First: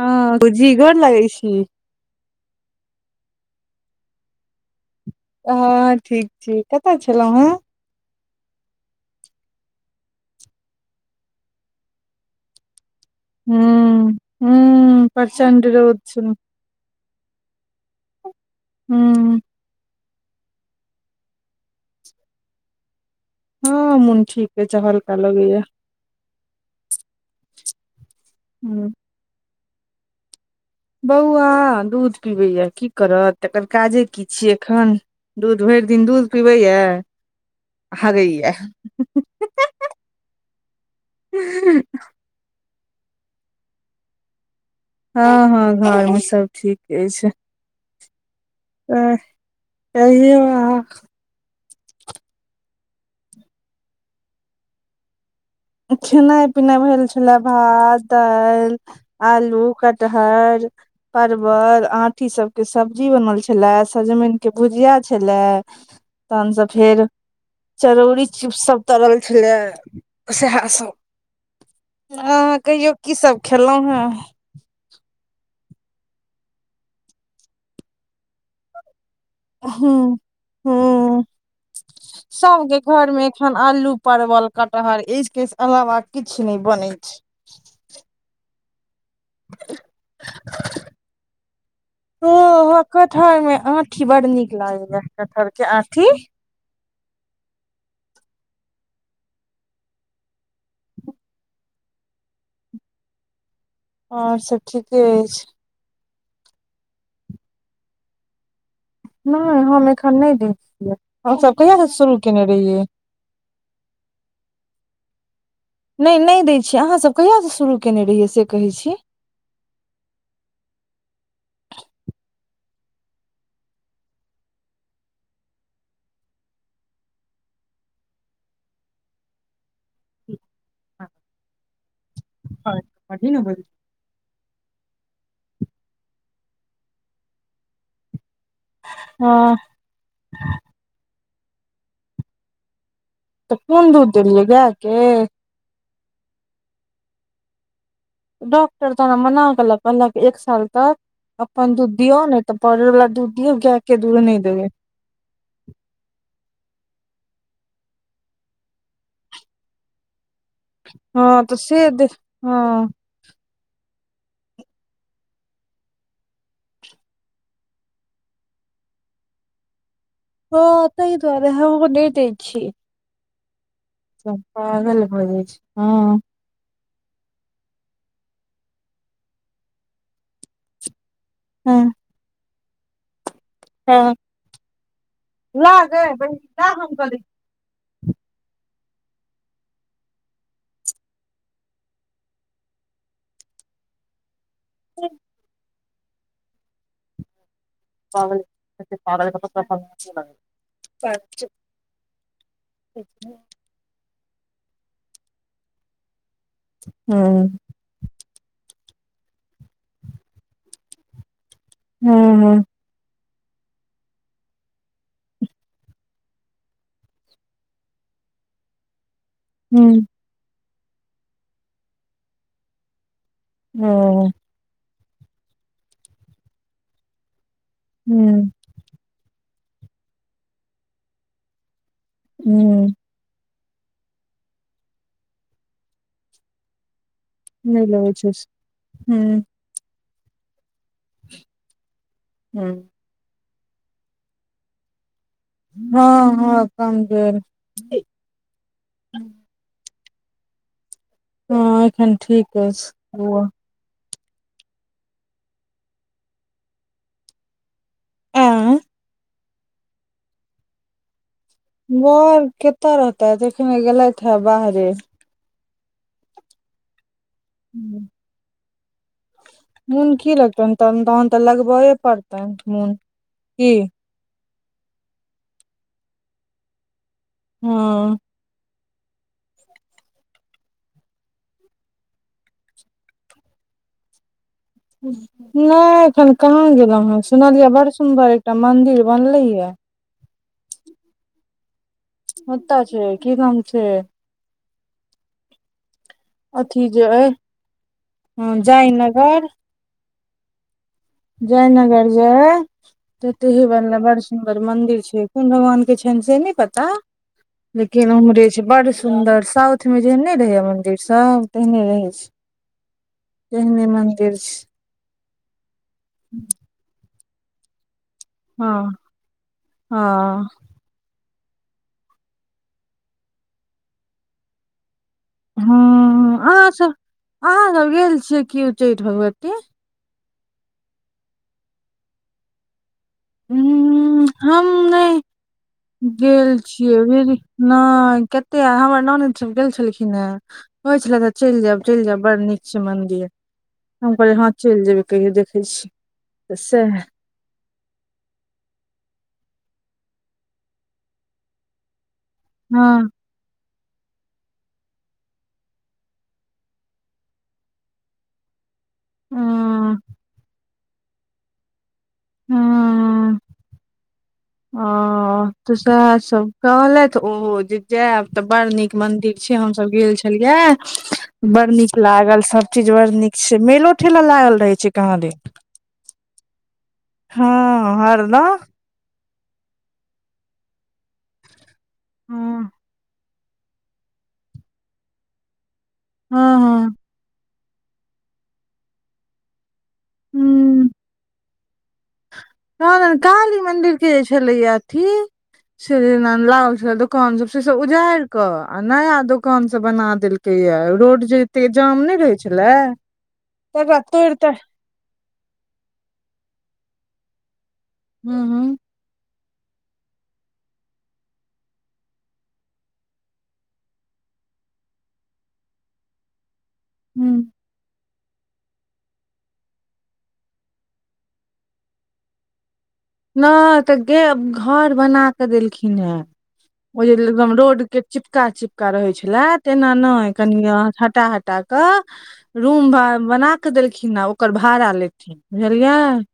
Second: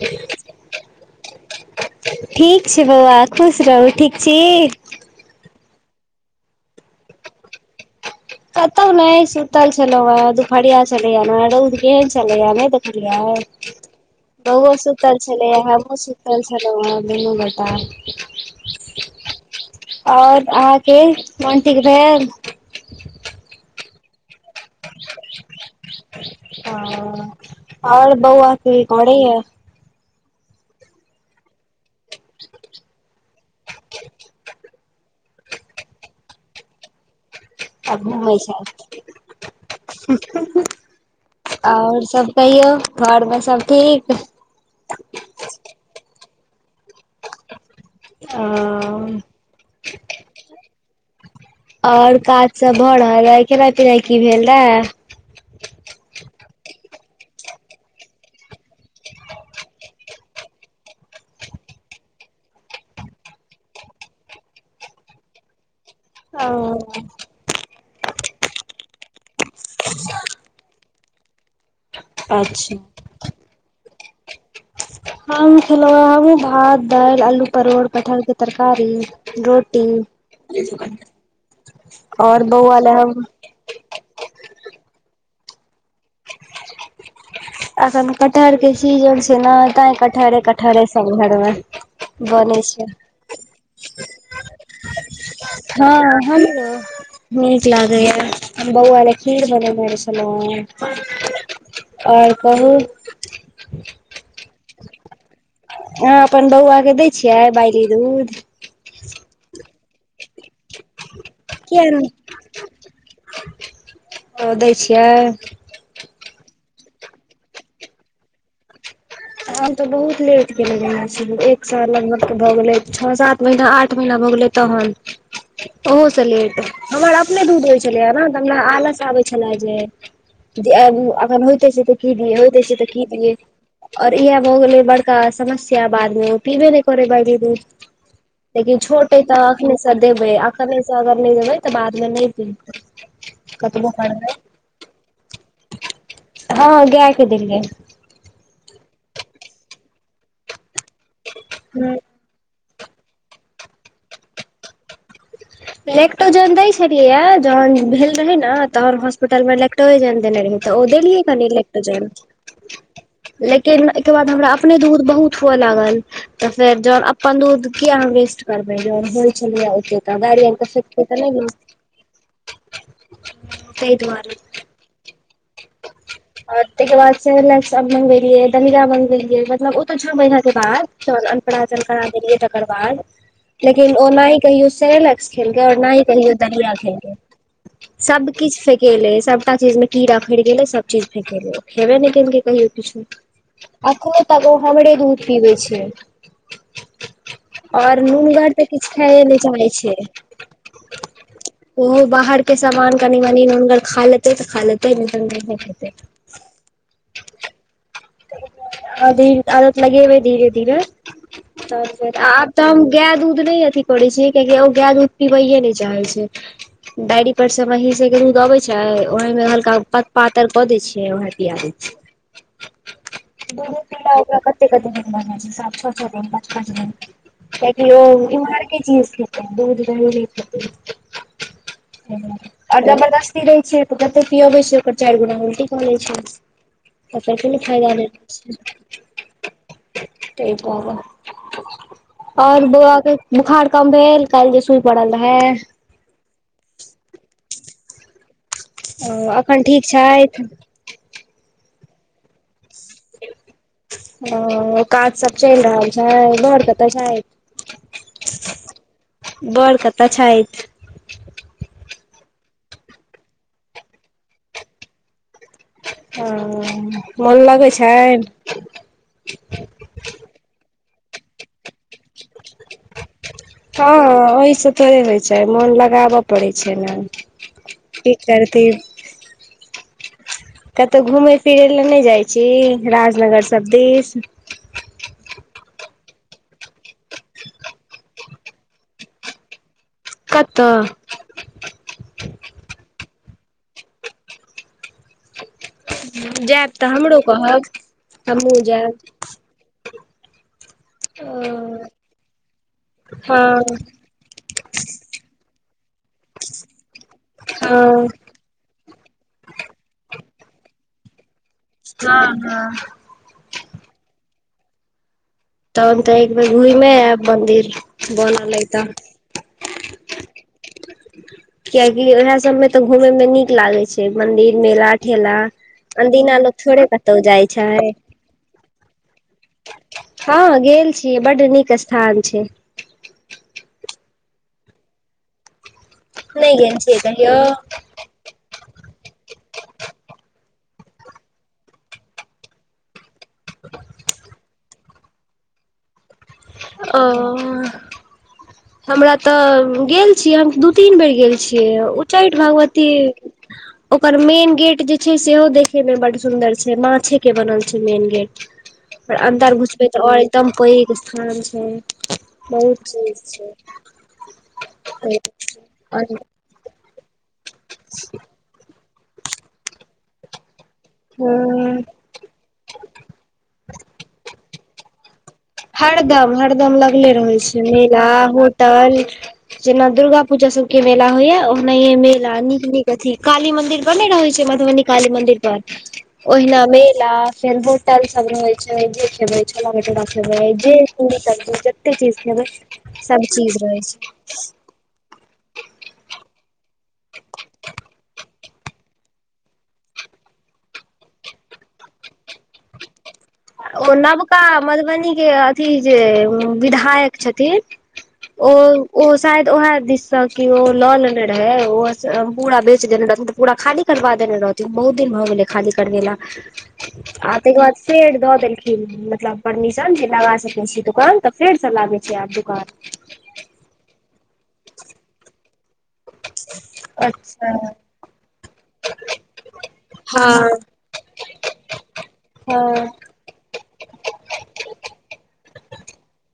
हँ, गुजी गोर लगै छी। ठीक छै बौआ, खुश रहू, ठीक छी? हँ ठीक छी, कतय छलौं हैंऽ? कतौ नैय, सुतल छलौं हैंऽ, दुपहरिया छलैयैऽ न? रौद केहेन छलैयैऽ, नै देख लियै, हेँ हूँ बौवो हूँ सुतल छलैयैऽ, प्रचंड हमहुँ रौद छल सुतल छलौं हैंऽ दुनू गोटा। हूम्म। और अहाँके मोन ठीक भेल? [inaudible] हँ मुन ठीक अइछ, हल्का लगैयैऽ। अऽ और बौवा कि हूँ करै यैऽ? बौवा दूध पीबैयैऽ, की करत? एकर काजे की छियै एखन? दूध भैर दिन दूध पीबैयैऽ। आ घुमै छैत, और सब? कहियौ, घर में सब ठीक? हँ-हँ, घर में सब ठीक अईछ। कहियौ अहाँ अऽ। और काज सब भऽ रहल अई? खेनाई पिनाई की भेल रहैऽ? खेनाइ पिनाइ भेल छलैऽ भात, दाईल आलू कटहर परवल आंठी सब के सब्जी बनल छल्लैऽ, सजमैन के भुजिया छल्लैऽ। [inaudible] तहन स फेर ओ चरौरी चीप्स सब तरल छल्लैऽ। सेहैऽ सब, अहॉं अच्छा कहियौ की सब खेलौं हैंऽ? हँ खेलौं हंऽ भात, दाईल, आलू परोड़ कटहल के तरकारी। रोटी हूं हूं और बौवा लैऽ हम हम आलू परबल कटहर इज के स-अलावा किछ नैय बनै छै। अखन कटहर के सीजन छ- छै नऽ तै कठहरे- कठहरे सब घर मे बनेै छै। आठी बड नीक लागल कठहर के आठी। हँ हमरो नीक लागैया बौवा लेए खीर बनेने छेलौ हेँ। और कहू? और सब ठीके अइछ। आहाँ अपन बौआके दै छियै बाइली दूध? नैय हम एखन नै दै छियै हम सब कहिया किया से नै शुरू केने रहियै। ओ दै छियै? नै- नै दै छियै आहाँसब कहियासँ शुरू केने रहियै से कहै छी? आब तऽ बहुत लेट केने रहे से एक साल लगभग भऽ गेलै छ सात महीना आठ महीना भऽ गेलेै। तहन ओहोसँ लेट हमर अपने दूध होइ छेलै हे [unintelligible] हमरा आलस आबै छेल्ला जे। जे एगु एखन होइते छै तऽ की दिय होइते छै तऽ की दियै। और इएहे भऽ गेलै बड़का समस्या बाद मे पीबे नै करेै बायली दूध। लेकिन छोट अइ तऽ हँ एखने सऽ। तऽ देबै अखने सऽ अगर नै देबै तऽ बाद मे नै पीतै। तऽ कोन दूध देलियै गाय के? हँ गेय के देलियै। डॉक्टर तऽ हमरा मना केलक कहलक एक साल तक अपन दूध ह दियऔ नेै- तऽ पाउडरवला दूध दियौ गेए के दूध नै देबै। लेक्टोजन दै छलियै येए जहन भेल रहेै ने तहन हॉस्पिटल मे लेक्टोजन देने रहेै। तऽ ओ दलियै हँ कनि तऽ से दे लेक्टोजन। हँ लेकिन एहिके बाद हमरा अपने दूध बहुत हुअ लागल। तऽ फेर जहन अपन दूध के कीया हम वेस्ट करबै जहन होइ छेलै ओते तऽ। गाड़ी आर हँ के तऽ फेकतै नहि ने तैयदुआरे हमहूँ नै दैय छीयै। ताहि दुआरे पागल भऽ जाय छै हँ। ताहिके बाद से सेरोलैक्स मंगबेलियै दलिया मंगवेलियै मतलब ओ तऽ छ महीन के बाद। [unintelligible] हँ अनपरासन करा देलियै तकर बाद लेकिन हँ ओ नहि कहियो सेेरेलेक्स- खेलकेै ला और नै गै कहियो बहिन ला दलिया हम कऽ खेलकेै। दै सबकिछ फेकेले सबटा चीज मे कीड़ा फइड़ गेलै सब चीज फेेकेले ओ खेबे नै केलकै कहियो किछो। एखनो तक ओ हमरे छी दूध पीबै छै। और पागल नूनगर तऽ किछ खेएबे पागल नै के पतला करैछै। फल ओहो बाहर के सामान कनी मनी नुनगर खा लेत। तै तऽ खा लेतै नै तऽ नै हे खेतै। हूँ। अभि आदत लगेबै धीरे धीरे तऽ आब हँ हँ तऽ हम- गेए दूध नै अथि करै छै कियकि ओ गेए दूध पिबैे नै चाहेै छै। डायरी पर से महींसे के दूध अबै छै। ओहिमे हल्का पा- पातर कऽ दै छियै ओएह पिया दै छियै। दुध पीला ह ओकरा कते -कते दिन भऽ जाए छै सात, छ-छ दीन पाँच-पाँच दीन। कियाकि ओ ह इम्हरके चीज खेतै दूध दहि नैय खेतै। और ह जबरदस्त। ती दैय छीय तऽ जते पियबेै छियै ओकर चैर गुना उल्टी कऽ दै छै तऽ फेर। कोनो नहि फायदा भेल। लगै छै ह हँ [unintelligible] ते दुआरे और वौआ के बोखार कम भेल काल्हि जे सूइ पड़ल रहै? हँ हँ कम भेल। ओ एखन ठीक छथि? हँ एखन ठीक ऐ बौआ। ह काज सब चलि रहल छै बर कतऽ छैथ? आ बड़ कतऽ छथि? बर कतऽ रहतैथ? अखने गेलैथ ह बाहरे। ओ मन लागै छैन? मून की लगतनि तहेन तऽ लगबये पड़तनि मोन की हँ ओहि स थोड़े होइत छै मोन लगाबऽ पड़ैत छै ने की हँ करथिन। कतहु घुमै फिरै लए नहि जाइ छी राजनगर सब दिस? नहि एखन कहाँ गेलो हें सुनलियै बड़ सुंदर एकटा मंदिर बनले ये। कतऽ? ओतय छै की नाम छै? जायब ओथी तऽ जे हमरो अई कहब हमहुँ जायब जयनगर। हँ जयनगर जे आई तुतही हँ बनले बड़सु कोन दन मंदिर छै कोन भगवान के छनि से नहि पता हँ लेकिन उम्हरे छै बड़ सुन्दर साउथ मे जेहने रहैया मन्दिर सब तेहने रहै छै। हँ तेहने मन्दिर छै। तब तऽ एक बेर घुमे आयब मदिर, बनल अई हँ त। हँ। कियकि ओएह सब में तऽ घूमे में नीक लागे छै मंदिर मेला ठेला अनदिना हँ लोक अहाँ थोड़े सब कतहु जाइ छै? अहाँ सब गेल छियै कि उच्चैठ भगव ती। हँ गेल छी बड नीक स्थान छै। ऊं हम नहि गेल छियै बुछिली कि नहि कते हमर नानद सब गेल छलखिन हे। होइ छलै तऽ चलि जायब चलि जायब बड़ नीक छै मंन्दिर। हम कहलिय हँ चलि जेबै कहियो देखै छियै। ओ। हमरा तऽ गेल छियै हम दू तीन बेर गेल छियै उच्चैठ हँ भगवती ओकर मेन गेट जे छै सेहो देखे में बड सुंदर छै माछे के बनल छै मेन गेट। ठ [inaudible] त अंन्दर घुसबे हँ त और एकदम पेग स्थान छै बहुत निक हँ छै। ओ त सेह छै। तब कहलथि ओ जे जायब त बड़ नीक मंदिर छै हमसभ गेल छलियै। हम्म। बड़ नीक लागल सब चीज बड़ नीक छै मेलो ठेला लागल रहे छै कहाँ देन। हरदम हरदम लगले रहै छै मेला हरदम होटल। जेना दुर्गा पूजा सब के मेला होइया ओनाहे मेला नीक हँ नीक अथी काली मंदिर पर नै रहै छै मधुबनी काली मंदिर पर हँ ओहिना हँ मेला फेर होटल सब रहै छै जे खेबै छोला भटोरा खेबै जे हूँ सब जते चीज खेबै। कहादन सब काऽली चीज रहै मन्दिर छै के जे छलैया अथीऽ सेल जना लाल दोकान सब सेसब उजैर कऽ आ नया दुोकान सब बना देलक्- कैये। रोड जे एते जाम नय रहै छलै ओ नबका मधुबनी के अथी जे विधायक छथिन हूं ओ हूं ओ शायद ओहेऽ दिश स कियो ल लेने रहैऽ ओस पूरा बेच देने रहथिन उत पूरा खाली करबा देने रहथिन बहुत दिन भ गेलै खाली करबेला हूं आ तइके बाद फेर द देलखिन। मतलब परमिशन जे लगा सकै छीै दुकान। त फेरसँ लागय छै आब दुकान। नइ त गे घर बना क देलखिनहें। ओ जे एकदम अच्छा रोड के चिपका- चिपका रहय छलै तेना नय हँ कनि हटा- हटा क रूम हँ भा- बनाके देलखिनहें ओक्कर भाड़ा लेथिन बुझलियैऽ।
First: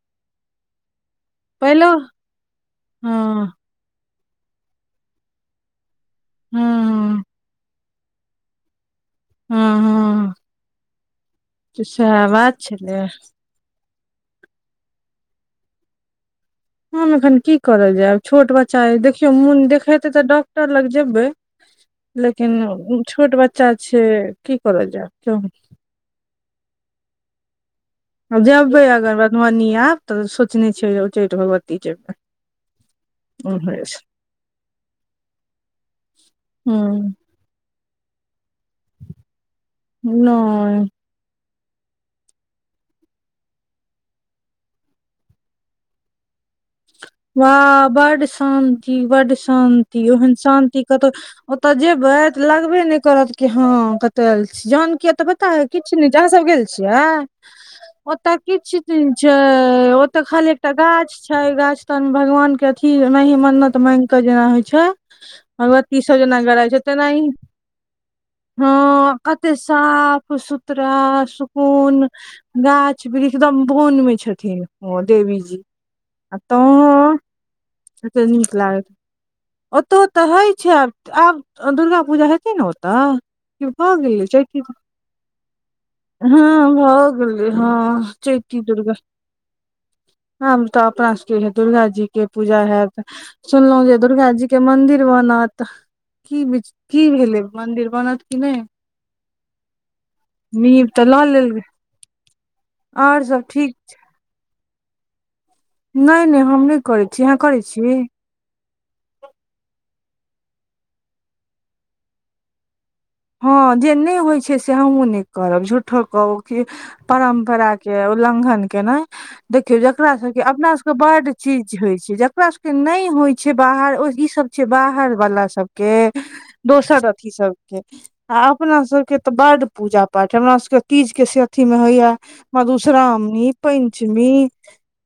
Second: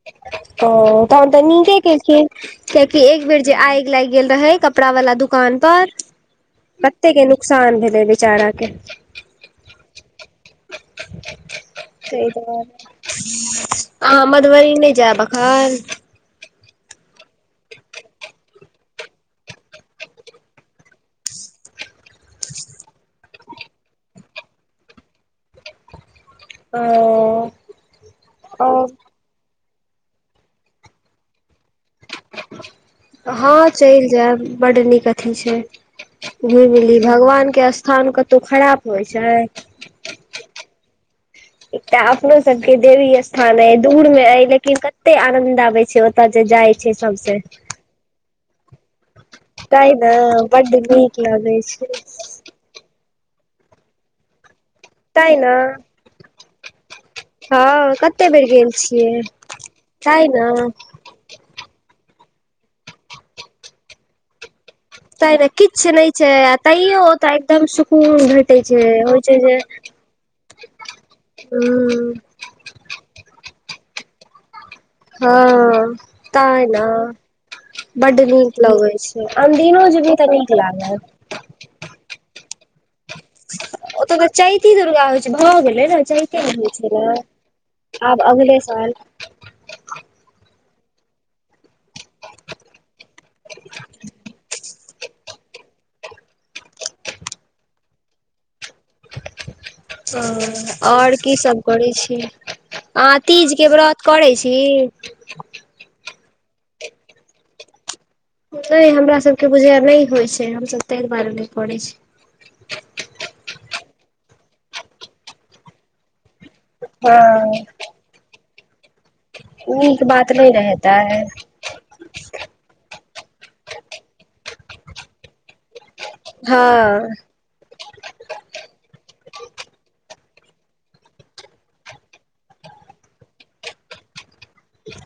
ओ तहन त नीके केलखिन किऐकि एक बेर हँ जे आइग लाइग गेल रहय कपड़ा वला दुकान पर कत्ते के हँ नुकसान भेलैय बेचारा के हँ हँ तऽ सएह तय बात दुआरे। छलै अहाँ मधुबनी नय जैब अखन? हम एखन की करऽ जैब? छोट बच्चा अय देखियौ मोन देखेते तऽ डॉक्टर लग जेबैय। लेकिन छोट बच्चा छै। की कर जैऽब। [unintelligible] ओ। जेबैय अगर मधुबनी आब, तऽ सोचने छियै उचैठ भगवती जेबैय। हँ चैइल जैब। बड्ड नीक अथी छै। घुइम ली हूँ भगवान के अस् थान कत्तौ खराब होइ छै? नय। एकटा अपने सब के देवी स्थान अय दूर में अय लेकिन कत्ते आनंद आबय छै ओतऽ जे जाय वाह बड्ड शांति बड्डश- तैं शांति। ने ओहन बड शांति कत्तौ। नीक लगै ओतऽ छै जेबय लगबे नय करत कि हँ कत्त ऐल छी? जहन कि एतऽ तैं पता ने अय किछ्छ नय छय। अहाँ सब गेल छियै? हँ कते बेर गेल ओतऽकिछ दिन छियै छय, ओतऽ तैं ने खाली एकटा गाछ छै गाछ तरमे भगवान के अथी महि मन्नत मैंग एत्त जना होइ छै। तैं ने किछ भगवत्ती नहि सब जना आ गड़ाइ छै तैयो तेनाही ओतऽ एकदम सुकून भेटै छै होइ छै हँ-कत्ते जे साफ, सुथरा, हूँ सुकून गाछ, वृक्ष एकदम बन मे छथिन। ओ देवी जी हँ- आ तैं ने तहन बड्ड कते नीक लागैत लगै छै। अनदिनो जेभी तऽ नीक लागत। ओ दुर्गा पूजा हेतैय ने ओतऽ? कि भऽ ओत तऽ गेलै चैती दुर्गा होइ छै, भऽ गेलै ने, हँ चैतेमे होइ छै भऽ ने। आब अगले साल हम तऽ अपना सबके हे दुर्गा जी के पूजा हैत। सुनलहुँ जे दुर्गा जी के मन्दिर बनत। की विच-? की भेलै? मंन्दिर बनत की नय? नीव तऽ और लऽ की सब लेल करै छी? आं आओर सब तीज के ठीक व्रत करै छी? नै- नै हम नय करै छी। अहाँ करै छी? नय हमरा सभके बुझयै नय होइ छै। हमसभ तैं दुआरे नय करैय छी। हँ जे नय होइ छै से हमहूँ नय करब झूठ्ठो के ओ की हँ परम्परा के उल्लंघन केनाय। देखियौ नीक जेकरा बात सभके, नहि ने अपना सभके हेतै बड चीज जे होय छै, जेकरा सबके नै होइ छै बाहर, ओ ई सब छै बाहर वाला सभ के, हँ दोसर अथी सभके, आ अपना सभके तऽ बड पूजा पाठ हमरा सभके तीजके से अथि मे होय यऽ, मधुश्रावणी, पैंञ्चमी।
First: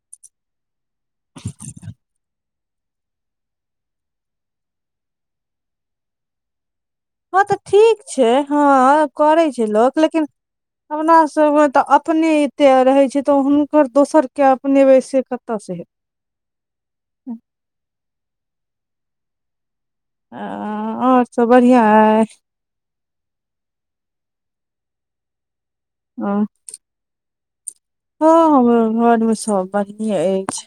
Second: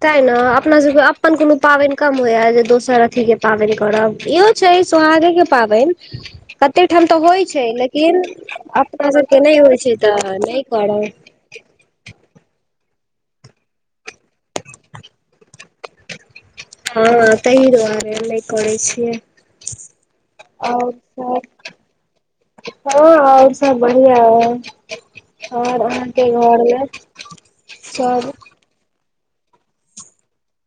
तैं नऽ अपना सभके अप्पन कोनो पाबैन कम होइए जे दोसर अथी के पाबैन करब इहो छै, सोहागेके पाबैन। कत्ते ठाम तऽ हँ होइ छै ठीक लेकिन छै हँ अपना सभके नै होइ छै तऽ नइ करब। सभ ओतऽ अपने एत्ते रहै छै तऽ हुनकर दोसर के अपनेबै से कतऽ से हेतै। हँ, तहि दुआरे नइ करै छियै। आओर सभ सब बढ़िआँ अइ हँ आओर सभ बढ़िआं ऐ, आर अहाँके घरमे। सब हँ, हमरो घर मे सभ बढ़ियें ऐछ।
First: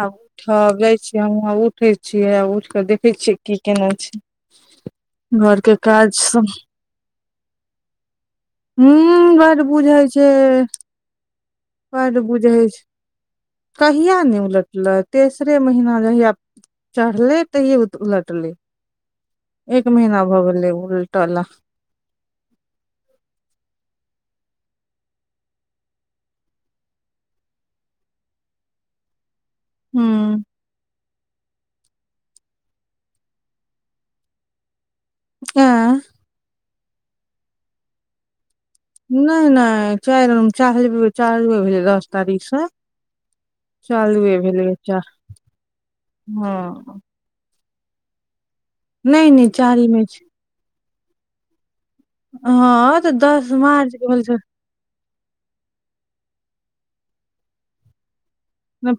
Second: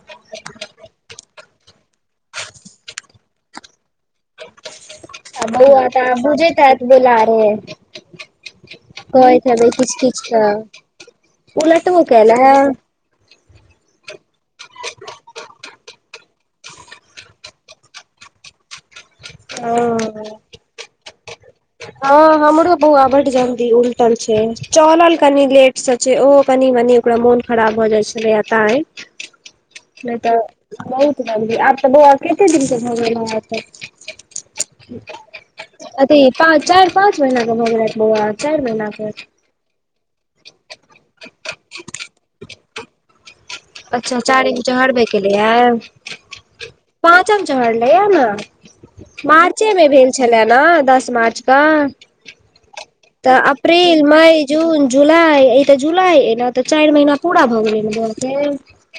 आब उठब, जाय छी हमहु। हँ उठ। उठै छियै आ उइठ कऽ देखै छियै कि केने छै? आ घरके बौआ तऽ काज आब सब बुझैत हैत बोलारे। हूँ, बड बुझै छै। तऽ उलटबो बड केला बुझै हे। छै। कहिया ने उलटलै तेसरे महीना जहिया चढ़ले तैहिये उत-उलटलै, एक महीना हँ भऽ गेलै उलटऽ ला। हँ हमरो बौआ बड जल्दी उलटल छै, चऽलल कनि लेट से छे, ओहो कनि-मनि ओकरा मोन खराब भऽ जाय छलैए तैं। नै तऽ हूँ बहुत जल्दी, आब तऽ बौआ केते दिन के भऽ गेल अहाॅंके? [unintelligible] पाँच, चारि-पाँच महिना कऽ भऽ गेलैथ बौआ, चारि महिना नै-नै चारि [unintelligible] चालुए भेलै दस तारीख सॅं अच्छा चारिम चहरबे केलय ये, हँ पाँचम चहढ़ले यऽ ने। नहि नहि मार्चे चारी मे भेल छै छलऽ नऽ, दस मार्च कऽ? हँ तऽ दस मार्च अप्रील, के भेल छै मई, जून जुलाई, ई तऽ जुलाई ए नऽ तऽ चारि महीना पूरा भऽ गेलै नऽ बौआके।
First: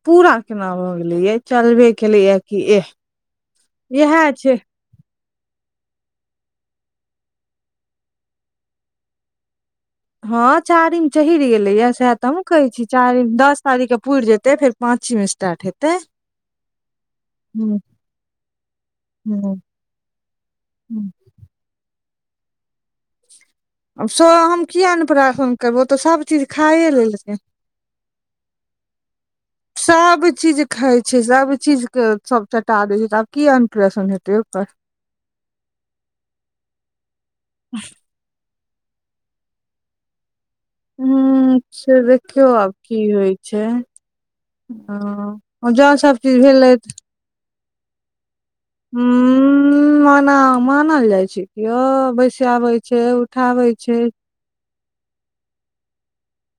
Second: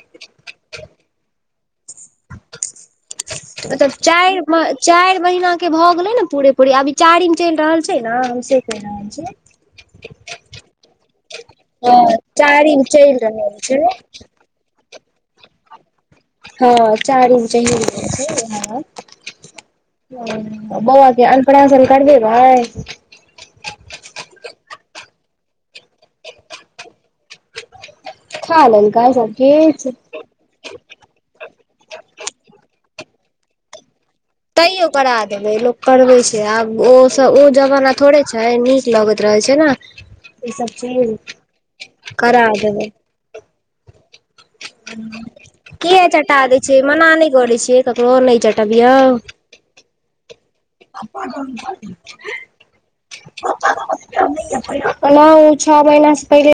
पूरा केना भऽ गेलै यै, चलबे केलैया कि एह मतलब इहा चारि छै। चारि महिना के भऽ गेलै नऽ पूरे-पूरी, अभी चारिम चलि रहल छै नऽ, हम से कहि रहल छी। हँ, चारिम चहैर गेलैए सएह हँ तऽ हमहुँ कहै चारिम छी, चलि चारिम रहल दस छै तारीख केँ पुरि जेतै फेर पाँचीम स्टार्ट हेतै। हँ चारिम चहैर हूँ गेल छै। हँ हूँ हूँ बौआके अन्नप्राशन करबेबै? आब सोओ हम कि अन्नप्राशन करबौ ओतऽ सभचीज खाए लेलकै। खा लेलकै, सबचीज। सब चीज खाई छै, सब चीज के सब चटा देय छै। तऽ आब की अन्नप्राशन हेतय। तैयो करा देबै, लोक करबै छै। आब ओ सभ ओ जवाना थोड़े छै। नीक कि लगैत रहै छै नऽ, ई सभ हुॅं, से देखियौ आब देबै की होइ छै। हँ जँ के सभ चटा चीज दै भेलै छै। तऽ मना नै कऽरै छियै ककरो, नै चटबियौ। उं मना-मानल जाइ छै कियो बैइसाबै छै, उठाबै छै। तऽ नै एबै हम। ओनाहीं ओ छहो महिनासँ पहिले